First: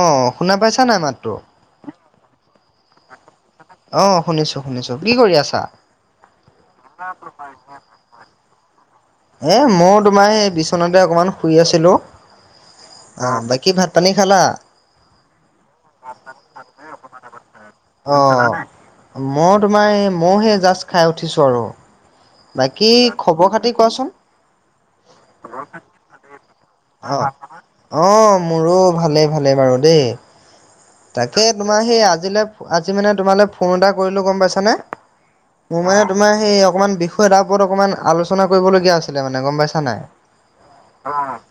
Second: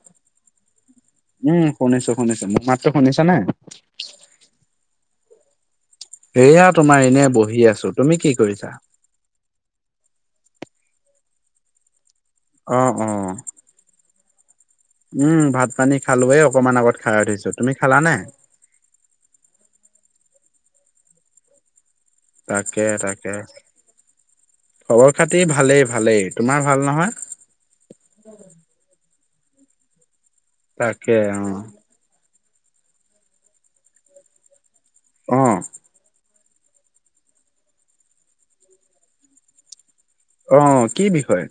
অ', শুনা পাইছা নাই মাতটো? উম শুনিছো শুনিছো। মোৰ মাতটো শুনিছা নে? অ শুনিছো শুনিছো কি কৰি আছা? সেয়া তোমাৰ এনে বহি আছো তুমি কি কৰিছা? এই মইও তোমাৰ এই বিচনাতে অকণমান শুই আছিলোঁ, অ বাকী ভাত পানী খালা? উম ভাত পানী খালো অকমান আগত খাই উঠি। তুমি খালা নে? অ'। মই তোমাৰ এই মইহে জাষ্ট খাই উঠিছো আৰু। তাকে বাকী তাকে খবৰ খাতি কোৱাচোন। খবৰ খাতি ভালেই ভালেই। তোমাৰ ভাল নহয়? অ'। অ মোৰো ভালেই ভালেই বাৰু দেই। তাকে তোমাৰ সেই আজিলৈ আজি মানে তোমালে ফোন এটা কৰিলো গম পাইছানে অ'। মোৰ মানে তোমাৰ সেই অকনমান বিষ য়ে ওপৰত অকণমান আলোচনা কৰিবলগীয়া আছিলে মানে গম পাইছা নাই। অ কি বিষয়?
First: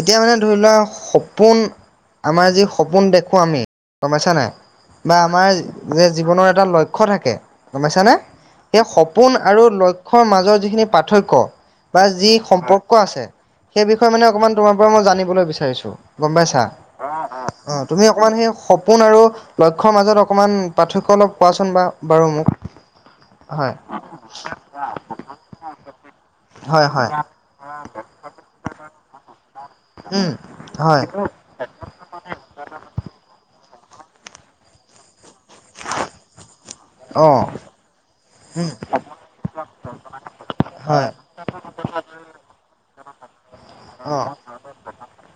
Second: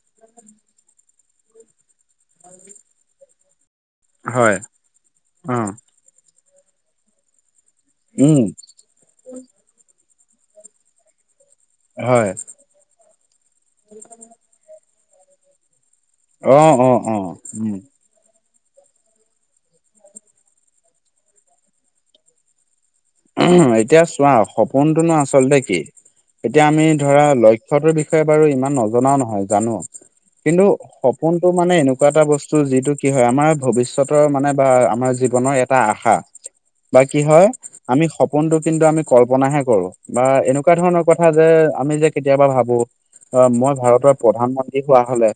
এতিয়া মানে ধৰি লোৱা সপোন আমাৰ যি সপোন দেখো আমি, গমপাইচা নাই হয়, বা আমাৰ অ', যে জীৱনৰ এটা লক্ষ্য থাকে, গমাইছানে উম, সেই সপোন আৰু লক্ষ্যৰ মাজৰ যিখিনি পাৰ্থক্য বা হয়, যি সম্পৰ্ক আছে সেই বিষয়ে মানে অকমান তোমাৰ পৰা মই জানিবলৈ বিচাৰিছো। গম পাইছা অ', অ', অ', উম। অ তুমি অকমান সেই সপোন আৰু লক্ষ্যৰ মাজত অকণমান পাৰ্থক্য অলপ কোৱাচোন বা বাৰু মোক। উ হয় এতিয়া চোৱা সপোনটোনো আচলতে কি এতিয়া আমি হয় হয় ধৰা লক্ষ্যটোৰ বিষয়ে বাৰু ইমান নজনাও নহয় জানো উম কিন্তু হয় সপোন টো মানে এনেকুৱা এটা বস্তু যিটো কি হয় আমাৰ ভৱিষ্যতৰ মানে বা আমাৰ জীৱনৰ এটা এটা আষা বা কি অঁ হয় সপোনতটো উম কিন্তু আমি কল্পনাহে কৰো, বা এনেকুৱা ধৰণৰ ওপত হয় কথা যে আমি যে কেতিয়াবা ভাবো অ মই ভাৰতৰ অঁ প্ৰধান মন্ত্ৰী হোৱা হলে,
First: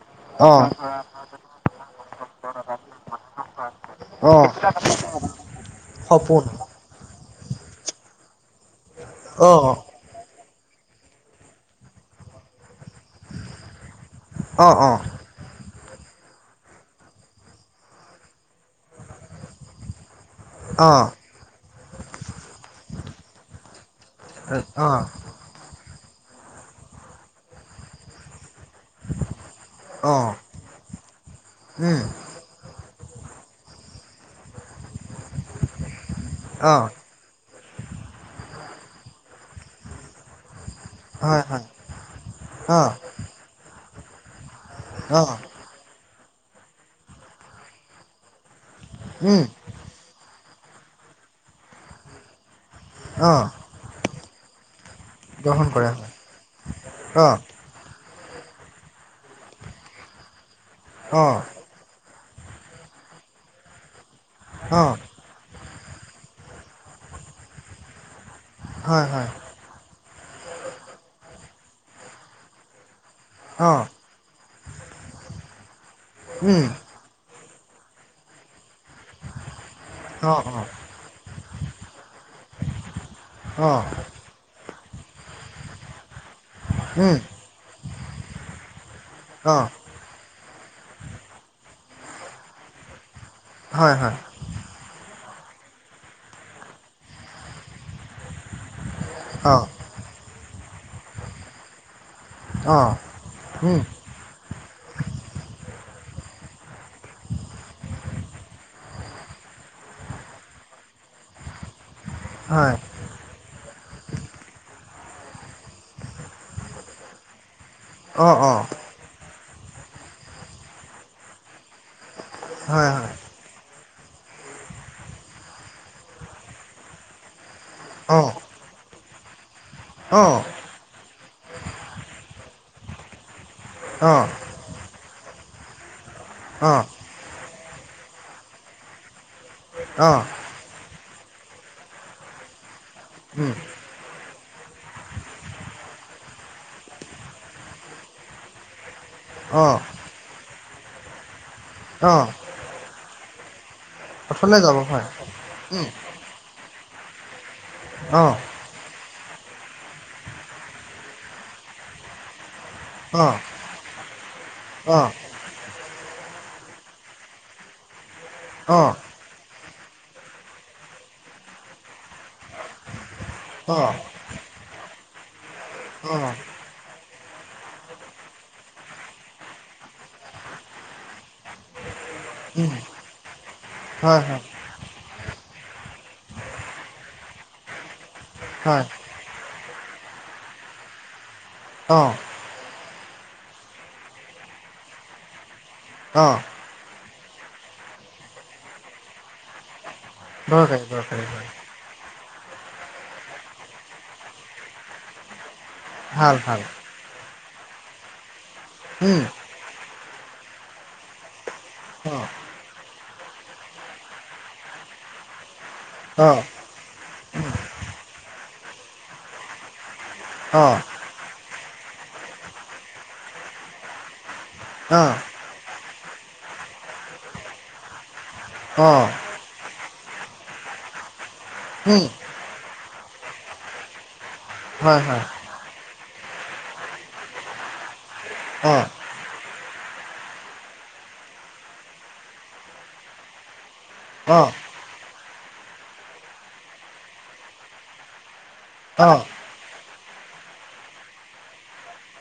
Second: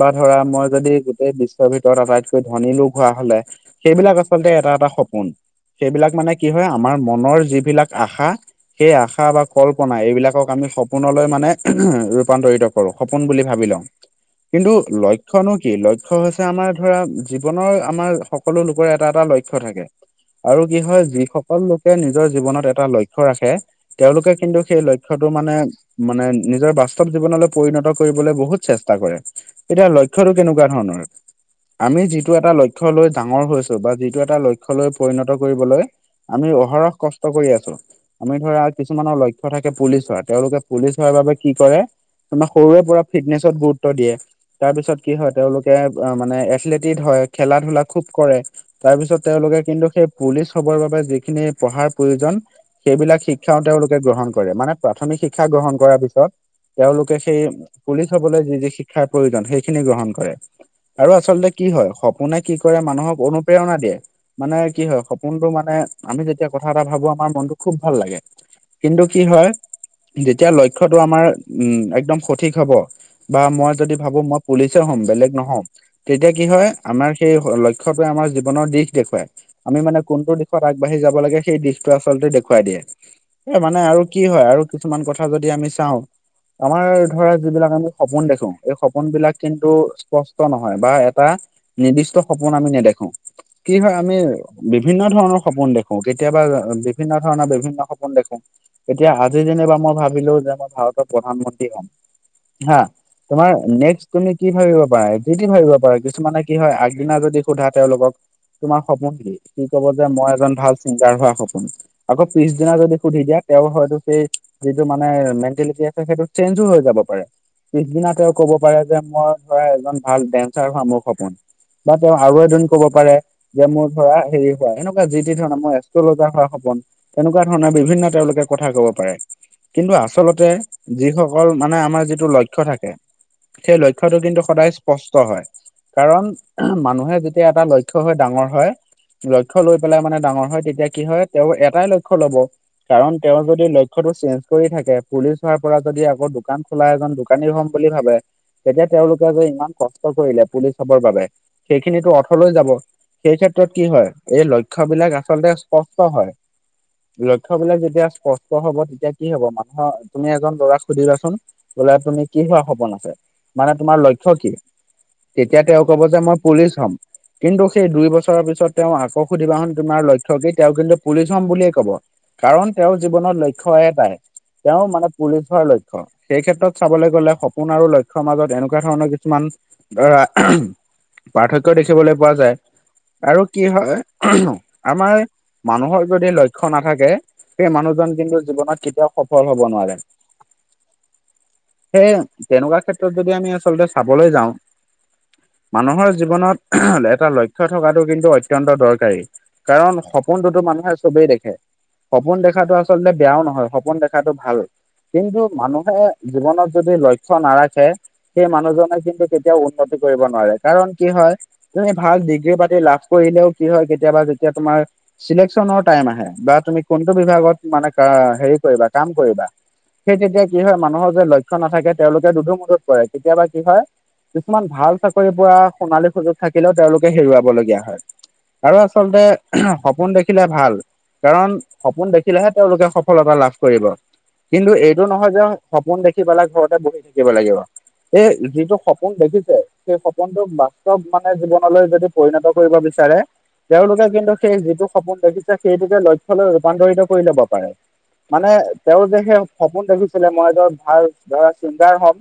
বা ধৰা অঁ মই যদি গোটেই বিশ্বৰ ভিতৰত আটাইতকৈ ধনী লোক হোৱা হলে, সেইবিলাক অঁ আচলতে এটা এটা সপোন সেইবিলাক মানে সপোন কি হয় আমাৰ মনৰ যিবিলাক আশা সেই আশা বা অ', অ', অ', কল্পনা এইবিলাকক আমি স সপোনলৈ মানে ৰূপান্তৰিত কৰো সপোন বুলি ভাবি লওঁ। কিন্তু লক্ষ্য লক্ষ্য নো কি লক্ষ্য হৈছে আমাৰ ধৰা জীৱনৰ আমাৰ সকলো লোকৰ এটা এটা লক্ষ্য থাকে। আৰু কি হয় অ', যি লোকে নিজৰ জীৱনত এটা লক্ষ্য ৰাখে তেওঁলোকে কিন্তু সেই অ', লক্ষ্যটো মানে মানে নিজৰ বাস্তৱ জীৱনলৈ পৰিণত কৰিবলৈ বহুত চেষ্টা কৰে। এতিয়া লক্ষ্যটো অ', কেনেকুৱা ধৰণৰ উম, আমি যি যিটো এটা লক্ষ্য লৈ ডাঙৰ হৈছো বা যিটো এটা লক্ষ্য লৈ পৰিণত কৰিবলৈ আমি অ', অহৰহ কষ্ট কৰি আছো আমি ধৰা কিছুমানৰ লক্ষ্য থাকে পুলিচ হোৱা তেওঁলোকে। পুলিচ হোৱাৰ বাবে হয়, কি হয়, কৰে আমাক সৰুৰে অ', পৰা ফিটনেচত গুৰুত্ব দিয়ে তাৰ পিছত কি হয় অ', তেওঁলোকে। তে মানে এথলেটিক হয় খেলা- ধূলা খুব কৰে তাৰ পিছত উম, তেওঁলোকে কিন্তু সেই। পুলিচ হ'বৰ বাবে যিখিনি পঢ়াৰ প্ৰয়োজন। সেইবিলাক অ', শিক্ষাও তেওঁলোকে গ্ৰহণ কৰে, মানে প্ৰাথমিক শিক্ষা গ্ৰহণ কৰা কৰাৰ হয়, পিছত তেওঁলোকে অ', সেই পুলিচ হ'বলৈ যি যি শিক্ষাৰ প্ৰয়োজন সেইখিনি গ্ৰহণ কৰে। আৰু অ', আচলতে কি হয় সপোনে কি কৰে মানুহক অনুপ্ৰেৰণা দিয়ে মানে কি অ', হয় সপোনটো মানে আমি যেতিয়া কথা এটা ভাবো আমাৰ মনটো খুব ভাল লাগে, কিন্তু কি হয় যেতিয়া লক্ষ্যটো আমাৰ উম একদম সঠিক হব। বা মই অ', যদি ভাবো মই পুলিচে হম বেলেগ নহম তেতিয়া কি উম, হয়। আমাৰ সেই লক্ষ্যটোৱে আমাৰ জীৱনৰ দিশ দেখুৱাই আমি মানে কোনটো অ', দিশত। অ', বাঢ়ি যাব লাগে সেই দিশতটো আচলতে দেখুৱাই দিয়ে এ মানে অ', আৰু। কি হয় আৰু কিছুমান কথা যদি আমি চাওঁ। আমাৰ উম, ধৰা যিবিলাক আমি সপোন দেখো এই সপোন বিলাক কিন্তু অ', স্প ত নহয় বা এটা নিৰ্দিষ্ট সপোন আমি নেদেখো কি হয় আমি। বিভিন্ন ধৰণৰ সপোন দেখো কেতিয়াবা আ বিভিন্ন ধৰণৰ বিভিন্ন সপোন দেখো। এতিয়া আজি অ', যেনিবা মই ভাবিলো যে মই ভাৰতৰ প্ৰধানমন্ত্ৰী হ'ম। হা অ', তোমাৰ উম, নেক্স। তুমি কি ভাবিব পাৰা যি টি ভাবিব পাৰা কিছুমানে কি হয় আগদিনা যদি সোধা তেওঁলোকক। তোমাৰ সপোন কি সি কব যে মই এজন ভাল চিংগাৰ হোৱা সপোন আকৌ পিছদিনা হয়, যদি। সুধি দিয়া তেওঁ হয়তো সেই যিটো মানে মেণ্টেলিটি আছে সেইটো চেঞ্জো হৈ যাব পাৰে। পিছদিনা তেওঁ অ', অ', হয়, হয়, অ', অ', অ', অ', ক'ব পাৰে যে মই ধৰা এজন ভাল ডেন্সাৰ হোৱা মোৰ সপোন। বা তেওঁ আৰু এদিন ক'ব অ', পাৰে যে মোৰ ধৰা হেৰি হোৱা এনে কোৱা যি টি ধৰণৰ মই এষ্ট্ৰলোজাৰ হোৱা সপোন তেনেকুৱা ধৰণৰ বিভিন্ন তেওঁলোকে কথা ক'ব পাৰে। কিন্তু আচলতে যিসকল মানে আমাৰ যিটো লক্ষ্য থাকে। সেই লক্ষ্যটো কিন্তু সদায় স্পষ্ট হয় কাৰণ মানুহে যেতিয়া এটা ল ক্ষ্য হৈ ডাঙৰ হয়, লক্ষ্য লৈ পেলাই মানে ডাঙৰ হয় তেতিয়া কি হয় তেওঁৰ এটাই লক্ষ্য লব। কাৰণ তেওঁ উম, যদি ল ক্ষ্যটো চেঞ্জ কৰি থাকে, পুলিচ হোৱাৰ পৰা যদি আকৌ দোকান খোলা এজন দোকানী হম বুলি ভাবে। তেতিয়া তেওঁলোকে যে ইমান অ', কষ্ট কৰিলে পুলিচ হবৰ বাবে সেইখিনিতো অ', অৰ্থলৈ যাব। সেই ক্ষেত্ৰত কি হয় এই পথলে যাব লক্ষ্য হয়, বিলাক আচলতে উম, স্পষ্ট হয়। লক্ষ্য বিলাক যেতিয়া স্প। অ', ষ্ট হ'ব তেতিয়া কি হ'ব মানুহৰ তুমি এজন ল'ৰাক সুধিবাচোন বোলে তুমি কি হোৱা সপোন আ ছে অ', অ', মানে তোমাৰ লক্ষ্য কি? অ', তেতিয়া তেওঁ ক'ব যে মই পুলিচ হ'ম কিন্তু সেই দুই বছৰৰ পিছত তেওঁ অ', আ- কৌ সুধিবা হন তোমাৰ লক্ষ্য কি তেওঁ কিন্তু পুলিচ হম বুলিয়ে কব কাৰণ তেওঁৰ জীৱনত ল ক্ষ্য এটাই তেওঁ মানে পুলিচৰ লক্ষ্য। অ', সেই ক্ষেত্ৰত চাবলৈ গলে সপোন আৰু লক্ষ্যৰ মাজত এনেকুৱা ধৰণৰ কিছুমান। ধৰা পাৰ্থক্য দেখিবলৈ পোৱা যায় উম, আৰু কি হয়। আমাৰ মানুহৰ যদি লক্ষ্য নাথাকে সেই মানুহজন কিন্তু জীৱনত হয় কেতিয়াও। সফল হব নোৱাৰে, সেয়ে অ', তেনেকুৱা ক্ষেত্ৰত যদি আমি আচলতে চাবলৈ যাওঁ, মানুহৰ অ', জীৱনত এটা লক্ষ্য থকাটো কিন্তু অত্যন্ত দৰকাৰী কাৰণ স সপোটোতো দৰকাৰী মানুহে দৰকাৰী চবেই হয় দেখে। সপোন দেখাটো আচলতে বেয়াও নহয়, সপোন দেখাটো ভাল কিন্তু মানুহ হে ভাল ভাল জীৱনত যদি লক্ষ্য নাৰাখে সেই মানুহজনে উম, কিন্তু কে তিয়াও উন্নতি কৰিব নোৱাৰে কাৰণ কি হয় তুমি ভাল অ', ডিগ্ৰী পাতি লাভ কৰিলেও কি হয় কেতিয়াবা যেতিয়া তোমাৰ চিলেকচনৰ টাইম আহে অ', বা তুমি কোনটো বিভাগত মানে কা হেৰি কৰিবা কাম কৰিবা, সেই তেতিয়া কি হয় অ', মানুহৰ যে ল ক্ষ্য নাথাকে তেওঁলোকে দুধো মুধত পৰে কেতিয়াবা কি হয় কিছুমান ভাল অ', চাকৰি পৰা সোণালী সুযোগ থাকিলেও তেওঁলোকে হেৰুৱাবলগীয়া হয়। আৰু অ', আচলতে উহম সপোন দেখিলে ভাল। কাৰণ উম, সপোন দেখিলেহে তেওঁলোকে সফলতা লাভ কৰিব। কিন্তু হয় এইটো হয় নহয় যে সপোন দেখি পেলাই ঘৰতে বহি থাকিব লাগিব। এই যিটো অ', সপোন দেখিছে সেই সপোনটোক বাস্তৱ মানে জীৱনলৈ যদি পৰিণত কৰিব বিচাৰে তেওঁলোকে কিন্তু অ', সেই যিটো সপোন দেখিছে, সেইটোকে লক্ষ্য লৈ ৰূপান্তৰিত কৰি ল'ব পাৰে। মানে তেওঁ যে অ', সেই সপোন দেখিছিলে মই এজন ভাল ধৰা চিংগাৰ হম।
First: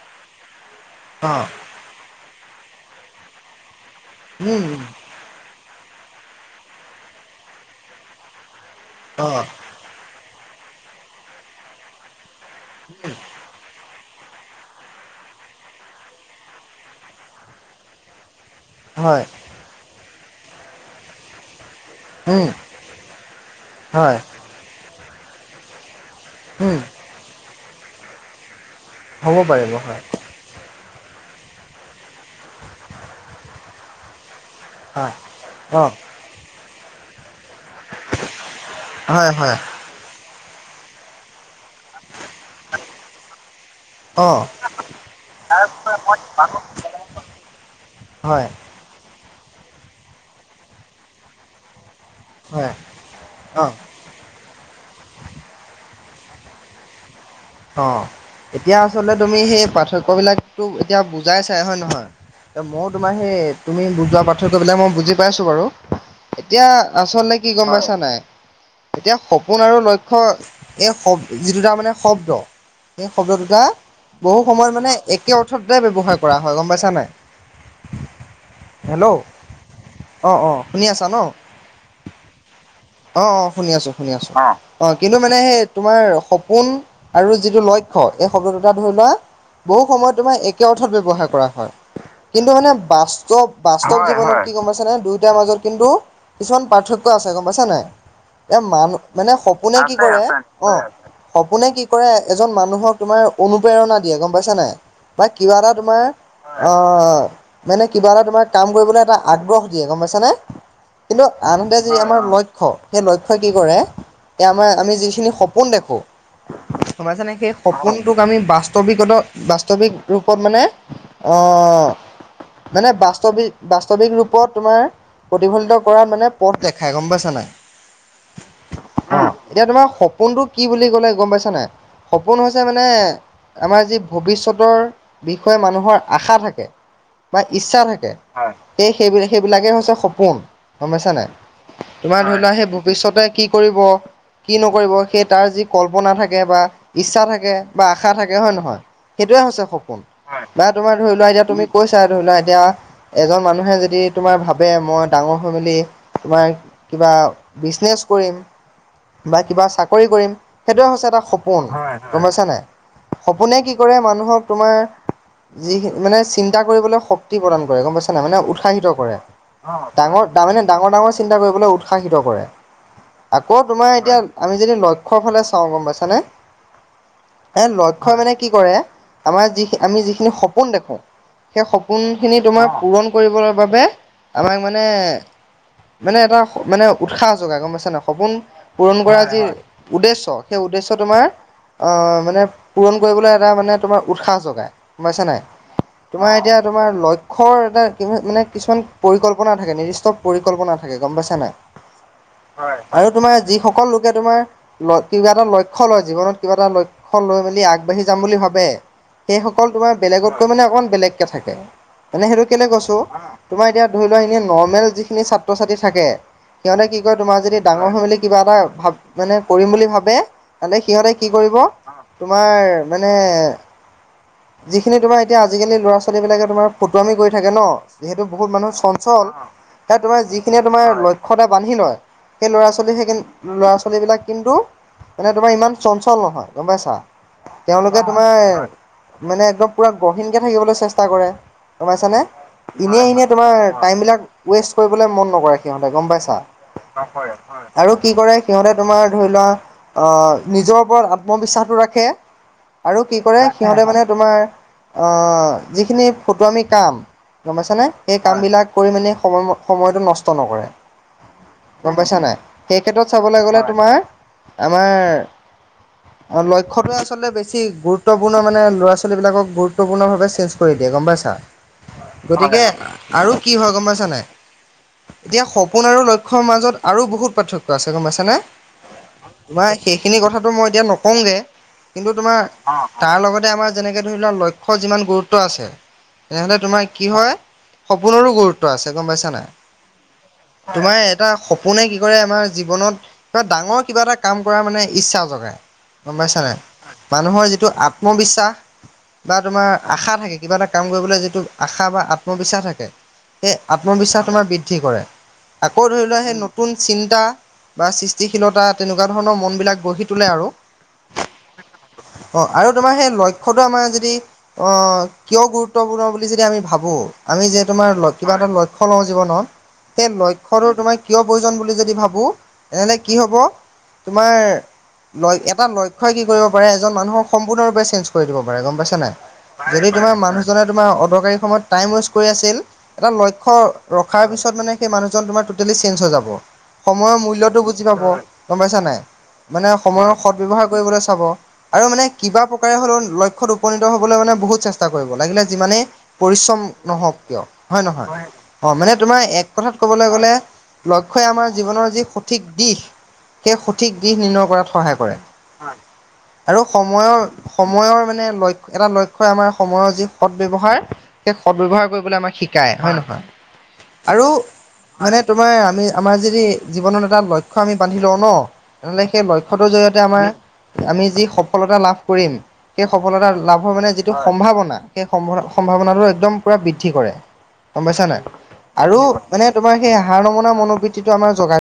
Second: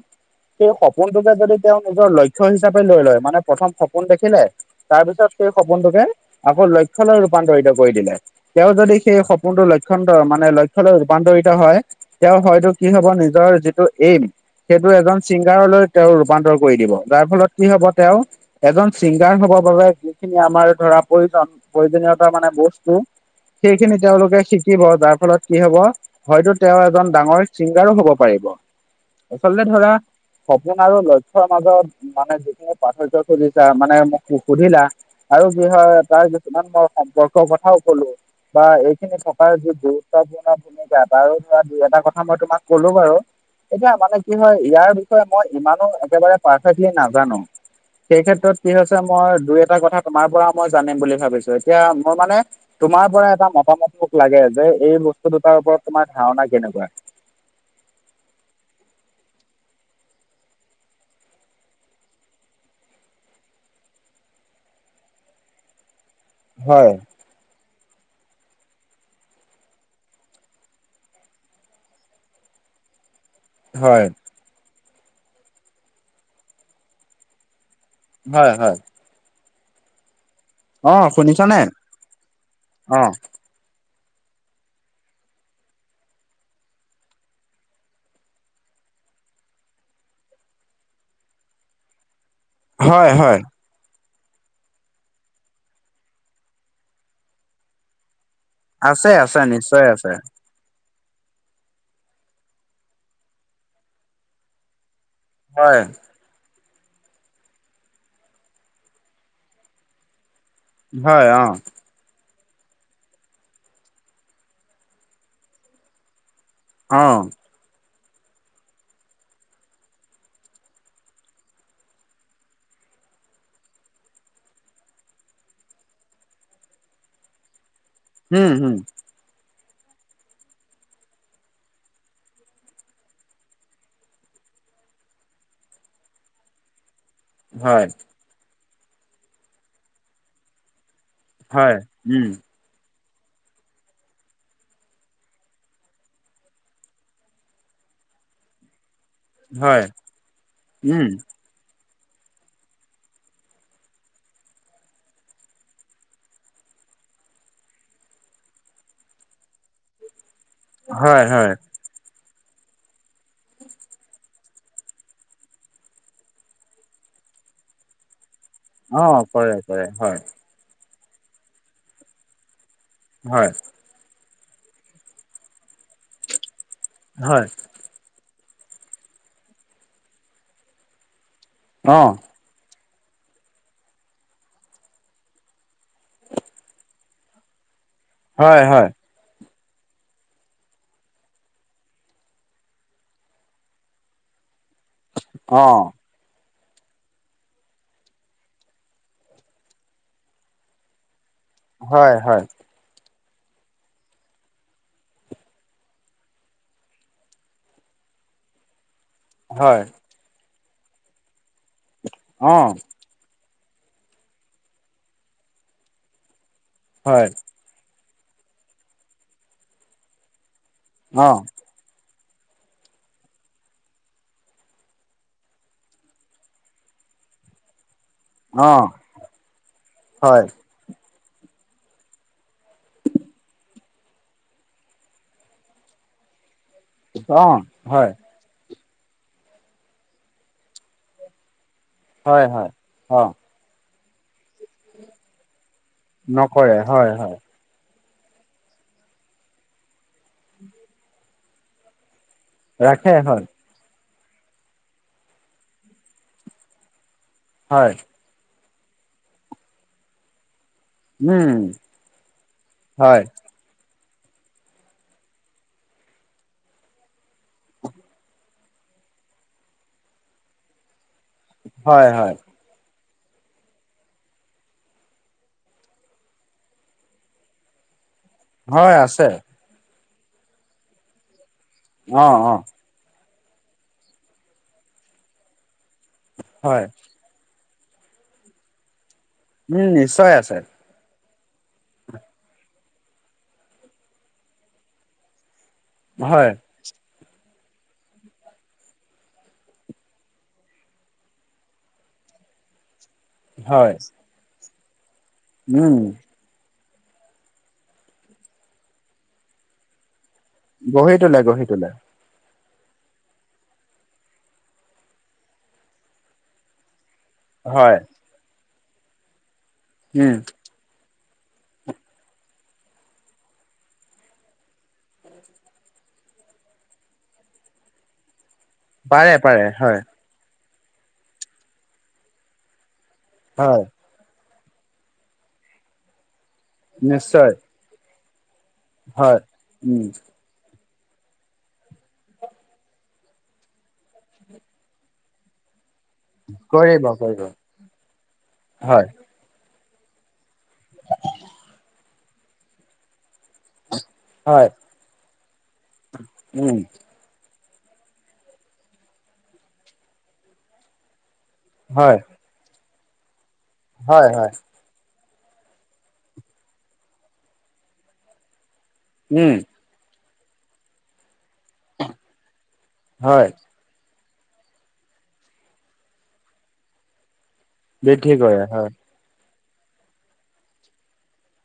সেই সপোনটোকে অ', যদি তেওঁ নিজৰ লক্ষ্য হিচাপে লৈ লয়, মানে প্ৰথম সপোন দেখিলে উম, উম, তাৰপিছত সেই সপোনটোকে আকৌ লক্ষ্য লৈ ৰূপান্তৰিত কৰি দিলে। তেওঁ যদি সেই অ', সপোনটো লক্ষন্তৰ মানে লক্ষ্য লৈ ৰূপান্তৰিত হয়। তেওঁ হয়তো কি হ'ব নিজৰ যিটো এইম সেইটো এজন ছিংগাৰলৈ তেওঁ ৰূপান্তৰ কৰি দিব, যাৰ ফলত কি হ'ব তেওঁ এজন হয় চিংগাৰ হ'বৰ বাবে যিখিনি আমাৰ ধৰা প্ৰয়োজন, প্ৰয়োজনীয়তা মানে উম, বস্তু সেইখিনি হয় তেওঁলোকে শিকিব। যাৰ ফলত কি হ'ব? হয়তো উম, তেওঁ এজন ডাঙৰ ছিংগাৰো হ'ব পাৰিব। হ'ব আচলতে পাৰিব ধৰা হয় সপোন আৰু লক্ষ্যৰ মাজত মানে যিখিনি পাৰ্থক্য খুজিছা মানে মোক সু সুধিলা হয় আৰু কি অ', হয় তাৰ কিছুমান মই সম্পৰ্কৰ কথাও কলো। বা এইখিনি হয় থকাৰ হয় যি গুৰুত্বপুৰ্ণ ভূমিকা তাৰো ধৰা দুই এটা কথা মই তোমাক ক'লো বাৰু। এতিয়া মানে কি অ', হয় ইয়াৰ বিষয়ে মই ইমানো একেবাৰে পাৰফেক্টলি নাজানো। সেই হয় ক্ষেত্ৰত কি হৈছে মই দুই এটা কথা তোমাৰ পৰা মই জানিম বুলি ভাবিছোঁ। এতিয়া মই মানে হয় তোমাৰ পৰা এটা অ', মতামত মোক লাগে যে এই বস্তু দুটাৰ ওপৰত তোমাৰ ধাৰণা কেনেকুৱা? অঁ। এতিয়া আচলতে তুমি সেই পাৰ্থক্য বিলাকতো এতিয়া বুজাই চাই, হয় নহয়? এ মও তোমাৰ সেই তুমি বুজোৱা পাৰ্থক্য বিলাক মই বুজি পাইছোঁ বাৰু। এতিয়া হয় আচলতে কি গম পাইছা নাই? এতিয়া সপোন আৰু লক্ষ্য এই শব যি দুটা মানে শব্দ এই শব্দ দুটা হয় বহু সময়ত মানে একে অৰ্থতে ব্যৱহাৰ কৰা হয়। গম পাইছা নাই? হয় হয়। হেল্ল' অঁ অঁ। অঁ শুনিছ নে? অঁ। অঁ শুনি আছোঁ শুনি আছোঁ। অঁ, অঁ কিন্তু মানে সেই তোমাৰ সপোন আৰু যিটো লক্ষ্য‌ এই শব্দ দুটা ধৰি লোৱা বহু সময়ত তোমাৰ একে অৰ্থত ব্যৱহাৰ কৰা হয়। কিন্তু মানে হয় হয় বাস্তৱ বাস্তৱ, হয় হয়, জীৱনত কি গম পাইছা নে? দুয়োটাৰ মাজত কিন্তু কিছুমান পাৰ্থক্য আছে গম পাইছা নাই? এ মানুহ আছে মানে আছে সপোনে নিশ্চয় কি আছে। কৰে? অঁ সপোনে কি কৰে এজন মানুহক তোমাৰ অনুপ্ৰেৰণা দিয়ে গম পাইছা নাই? বা কিবা এটা হয় তোমাৰ অঁ মানে কিবা এটা তোমাৰ কাম কৰিবলৈ এটা আগ্ৰহ দিয়ে গম পাইছানে? কিন্তু হয় অঁ আনহাতে যদি আমাৰ ল লক্ষ্য, সেই লক্ষ্যই কি কৰে এই আমাৰ আমি যিখিনি সপোন দেখো, গম অঁ পাইছা নে? সেই সপোনটোক আমি বাস্তৱিকত বাস্তৱিক ৰূপত মানে অঁহ মানে বাস্তৱিক বাস্তৱিক ৰূপত তোমাৰ প্ৰতিফলিত কৰাৰ মানে পথ দেখাই গম পাইছা নাই? উম হোম। অঁ, এতিয়া তোমাৰ সপোনটো কি বুলি ক'লে গম পাইছা নাই? সপোন হৈছে মানে আমাৰ যি ভৱিষ্যতৰ বিষয়ে মানুহৰ আশা থাকে। বা ইচ্ছা হয় থাকে সেই সেইবিলাক সেইবিলাকে হৈছে সপোন গম পাইছানে। হয়, উম, হেই ভৱিষ্যতে কি কৰিব? কি নকৰিব সেই তাৰ যি কল্পনা থাকে বা ইচ্ছা থাকে বা আশা থাকে হয় নহয়। সেইটোৱে হৈছে হয় সপোন বা তোমাৰ উম ধৰি লোৱা এতিয়া তুমি কৈছা ধৰি লোৱা এতিয়া এজন মানুহে যদি তোমাৰ ভাবে মই ডাঙৰ হৈ মেলি তোমাৰ কিবা বিজনেছ কৰিম বা কিবা চাকৰি কৰিম সেইটোৱে হৈছে এটা সপোন। হয়। গম পাইছা নাই? সপোনে কি কৰে মানুহক তোমাৰ যি মানে চিন্তা কৰিবলৈ শক্তি প্ৰদান কৰে গম পাইছা নাই মানে উৎসাহিত কৰে অঁ কৰে হয় ডাঙৰ তাৰ মানে ডাঙৰ - ডাঙৰ চিন্তা কৰিবলৈ উৎসাহিত কৰে। হয় আকৌ তোমাৰ এতিয়া আমি যদি লক্ষ্যৰ ফালে চাও গম পাইছানে। হয়। লক্ষ্যই মানে কি কৰে আমাৰ যি আমি যিখিনি সপোন দেখো সেই অঁ সপোনখিনিত তোমাক পূৰণ কৰিবলৈ বাবে আমাক মানে - মানে এটা মানে উৎসাহ যোগায় গম পাইছা ন সপোন হয় হয় পূৰণ কৰা যি উদ্দেশ্য সেই উদ্দেশ্য তোমাৰ অ, মানে পূৰণ কৰিবলৈ এটা মানে তোমাৰ উৎসাহ যোগায় গম পাইছা নাই। অ', তোমাৰ এতিয়া তোমাৰ লক্ষ্যৰ এটা মানে কিছুমান পৰিকল্পনা থাকে নিৰ্দিষ্ট পৰিকল্পনা থাকে গম পাইছা নাই। হয় - হয়। হয় আৰু তোমাৰ যিসকল লোকে তোমাৰ ল কিবা এটা লক্ষ্য লয় জীৱনত কিবা এটা লক্ষ্য লৈ মেলি আগবাঢ়ি যাম বুলি ভাবে। সেইসকল হয় তোমাৰ বেলেগতকৈ মানে অকমান বেলেগকে থাকে মানে সেইটো কেলে অঁ কৈছো তোমাৰ এতিয়া ধৰি লোৱা এনে নৰ্মেল যিখিনি ছাত্ৰ ছাত্ৰী থাকে সিহঁতে কি কৰে হয় তোমাৰ যদি ডাঙৰ হৈ মেলি কিবা এটা ভাবে মানে কৰিম বুলি ভাবে তে সিহঁতে কি অঁ কৰিব তোমাৰ মানে যিখিনি তোমাৰ এতিয়া আজি কালি ল'ৰা ছোৱালী বিলাকে তোমাৰ ফটুৱামী কৰি থাকে ন যিহেতু বহুত মানুহ অঁ চঞ্চল সে তোমাৰ হয় যিখিনিয়ে তোমাৰ লক্ষ্য এটা বান্ধি লয় সেই ল'ৰা ছোৱালী সেই ল'ৰা ছোৱালী বিলাক কিন্তু। তোমাৰ ইমান চঞ্চল নহয় গম পাইছা। অঁ তেওঁলোকে হয় তোমাৰ মানে একদম পুৰা গহীনকে থাকিবলৈ চেষ্টা কৰে। গমপাইছানে হয় হয় এনেই - এনেই অঁ তোমাৰ টাইমবিলাক ৱেষ্ট কৰিবলৈ মন নকৰে। সিহঁতে গম পাইছা। নকৰে হয় হয় আৰু কি কৰে সিহঁতে তোমাৰ ধৰি লোৱা অহ, নিজৰ ওপৰত আত্মবিশ্বাসটো ৰাখে। আৰু ৰাখে কি কৰে হয় সিহঁতে মানে তোমাৰ আহ, যিখিনি ফটোৱামি কাম গমাপাইছানে হয় সেই কামবিলাক কৰি মানি সময় সময়টো নষ্ট নকৰে। উম গম পাইছা নাই সেই ক্ষেত্ৰত হয় চাবলৈ গ'লে তোমাৰ আমাৰ লক্ষ্যটোৱে আচলতে বেছি গুৰুত্ব। সম্পূৰ্ণ মানে ল'ৰা ছোৱালীবিলাকক গুৰুত্বপূৰ্ণভাৱে চেঞ্জ কৰি দিয়ে গম পাইছা হয় হয় গতিকে আৰু কি হয় গম পাইছা নাই এতিয়া সপোন আৰু লক্ষ্যৰ মাজত আৰু বহুত পাৰ্থক্য আছে গম পাইছেনে হয় আছে। তোমাৰ সেইখিনি কথাটো মই এতিয়া নকওঁ গে কিন্তু অঁ তোমাৰ অঁ তাৰ লগতে আমাৰ যেনেকে ধৰি লোৱা লক্ষ্য যিমান গুৰুত্ব আছে তেনেহলে হয় তোমাৰ কি হয়। সপোনৰো গুৰুত্ব আছে গম পাইছা নাই। উম নিশ্চয় আছে। তোমাৰ এটা সপোনে কি কৰে আমাৰ জীৱনত কিবা ডাঙৰ কিবা এটা কাম কৰাৰ মানে ইচ্ছা জগায় গম পাইচা হয়, নাই মানুহৰ যি যিটো আত্মবিশ্বাস বা তোমাৰ আশা থাকে কিবা এটা কাম কৰিবলৈ যিটো আশা বা আত্মবিশ্বাস থাকে। সেই হয়, আত্মবিশ্বাস তোমাৰ বৃদ্ধি কৰে আকৌ উম, ধৰি লোৱা সেই নটো নতুন চিন্তা বা সৃষ্টিশীলতা তেনেকুৱা ধৰণৰ মনবিলাক গঢ়ি তোলে আৰু। গঢ়ি তোলে-গঢ়ি তোলে। অ', আৰু তোমাৰ সেই লক্ষ্যটো আমাৰ যদি কিয় গুৰুত্বপূৰ্ণ বুলি যদি আমি ভাবোঁ আমি যে তোমাৰ হয়, কিবা এটা লক্ষ্য় লওঁ জীৱনত সেই উম, লক্ষ্যটো তোমাৰ কিয় প্ৰয়োজন বুলি যদি ভাবো তেনেহ'লে কি হ'ব তোমাৰ। এটা লক্ষ্যই কি কৰিব পাৰে এজন মানুহক সম্পূৰ্ণৰূপে চেঞ্জ কৰি দিব পাৰে গম পাইছা নাই পাৰে, পাৰে, যদি হয়, তোমাৰ মানু অদৰকাৰী সময়ত টাইম ৱেষ্ট কৰী আছিল, এটা লক্ষ্য হয়, খাৰ পিছত মানে সেই মানুহজন তোমাৰ ট'টেলি চেঞ্জ হৈ যাব সময়ৰ নিশ্চয়, মূল্যয়টো বুজি পাব, গম পাইছা নাই? হয়। মানে উম, সময়ৰ সৎ ব্য্য়ৱহাৰ কৰিবলৈ চাব। আৰু মানে কিবা প্ৰকাৰে হলেও লক্ষ্যত উপনীত হবলৈ মানে বহুত চেষ্টা কৰিব লাগিলে যিমানেই পৰিশ্ৰম কৰিব, নহওঁক কৰিব, কিয় হয়ে নহয়? অ', মানে হয়, তোমাৰ এক কথাত ক'বলৈ গ'লে লক্ষ্য়ই আমাৰ জীৱনৰ যি সঠিক দিশ সেই সঠিক সঠিক দিশ নিৰ্ণয় কৰাত হয়, সহায় কৰে। আৰু উম, সময়ৰ-সময়ৰ মানে লক্ষয় এটা লক্ষ্য় আমাৰ সময়ৰ যি সৎ ব্য্য়ৱহাৰ। সেই সদ ব্যৱহাৰ কৰিবলৈ হয়, আমাক শিকায় হয় নহয়? আৰু হয়, হয়, মানে তোমাৰ আমি আমাৰ যদি জীৱনত এটা লক্ষ্য আমি বান্ধি লওঁ ন তেনেহ'লে সেই উম, লক্ষ্যটোৰ জৰিয়তে আমাৰ আমি যি সফলতা লাভ কৰিম, সেই সফলতা হয়, লাভৰ মানে টো সম্ভাৱনা, সেই সম্ সম্ভাৱনা টো একদম পুৰা বৃদ্ধি কৰে। গম পাইছা নাই? বৃদ্ধি কৰে, হয়। আৰু মানে তোমাৰ সেই হাৰ নমুনা মনোবৃত্তিটো আমাৰ জোগা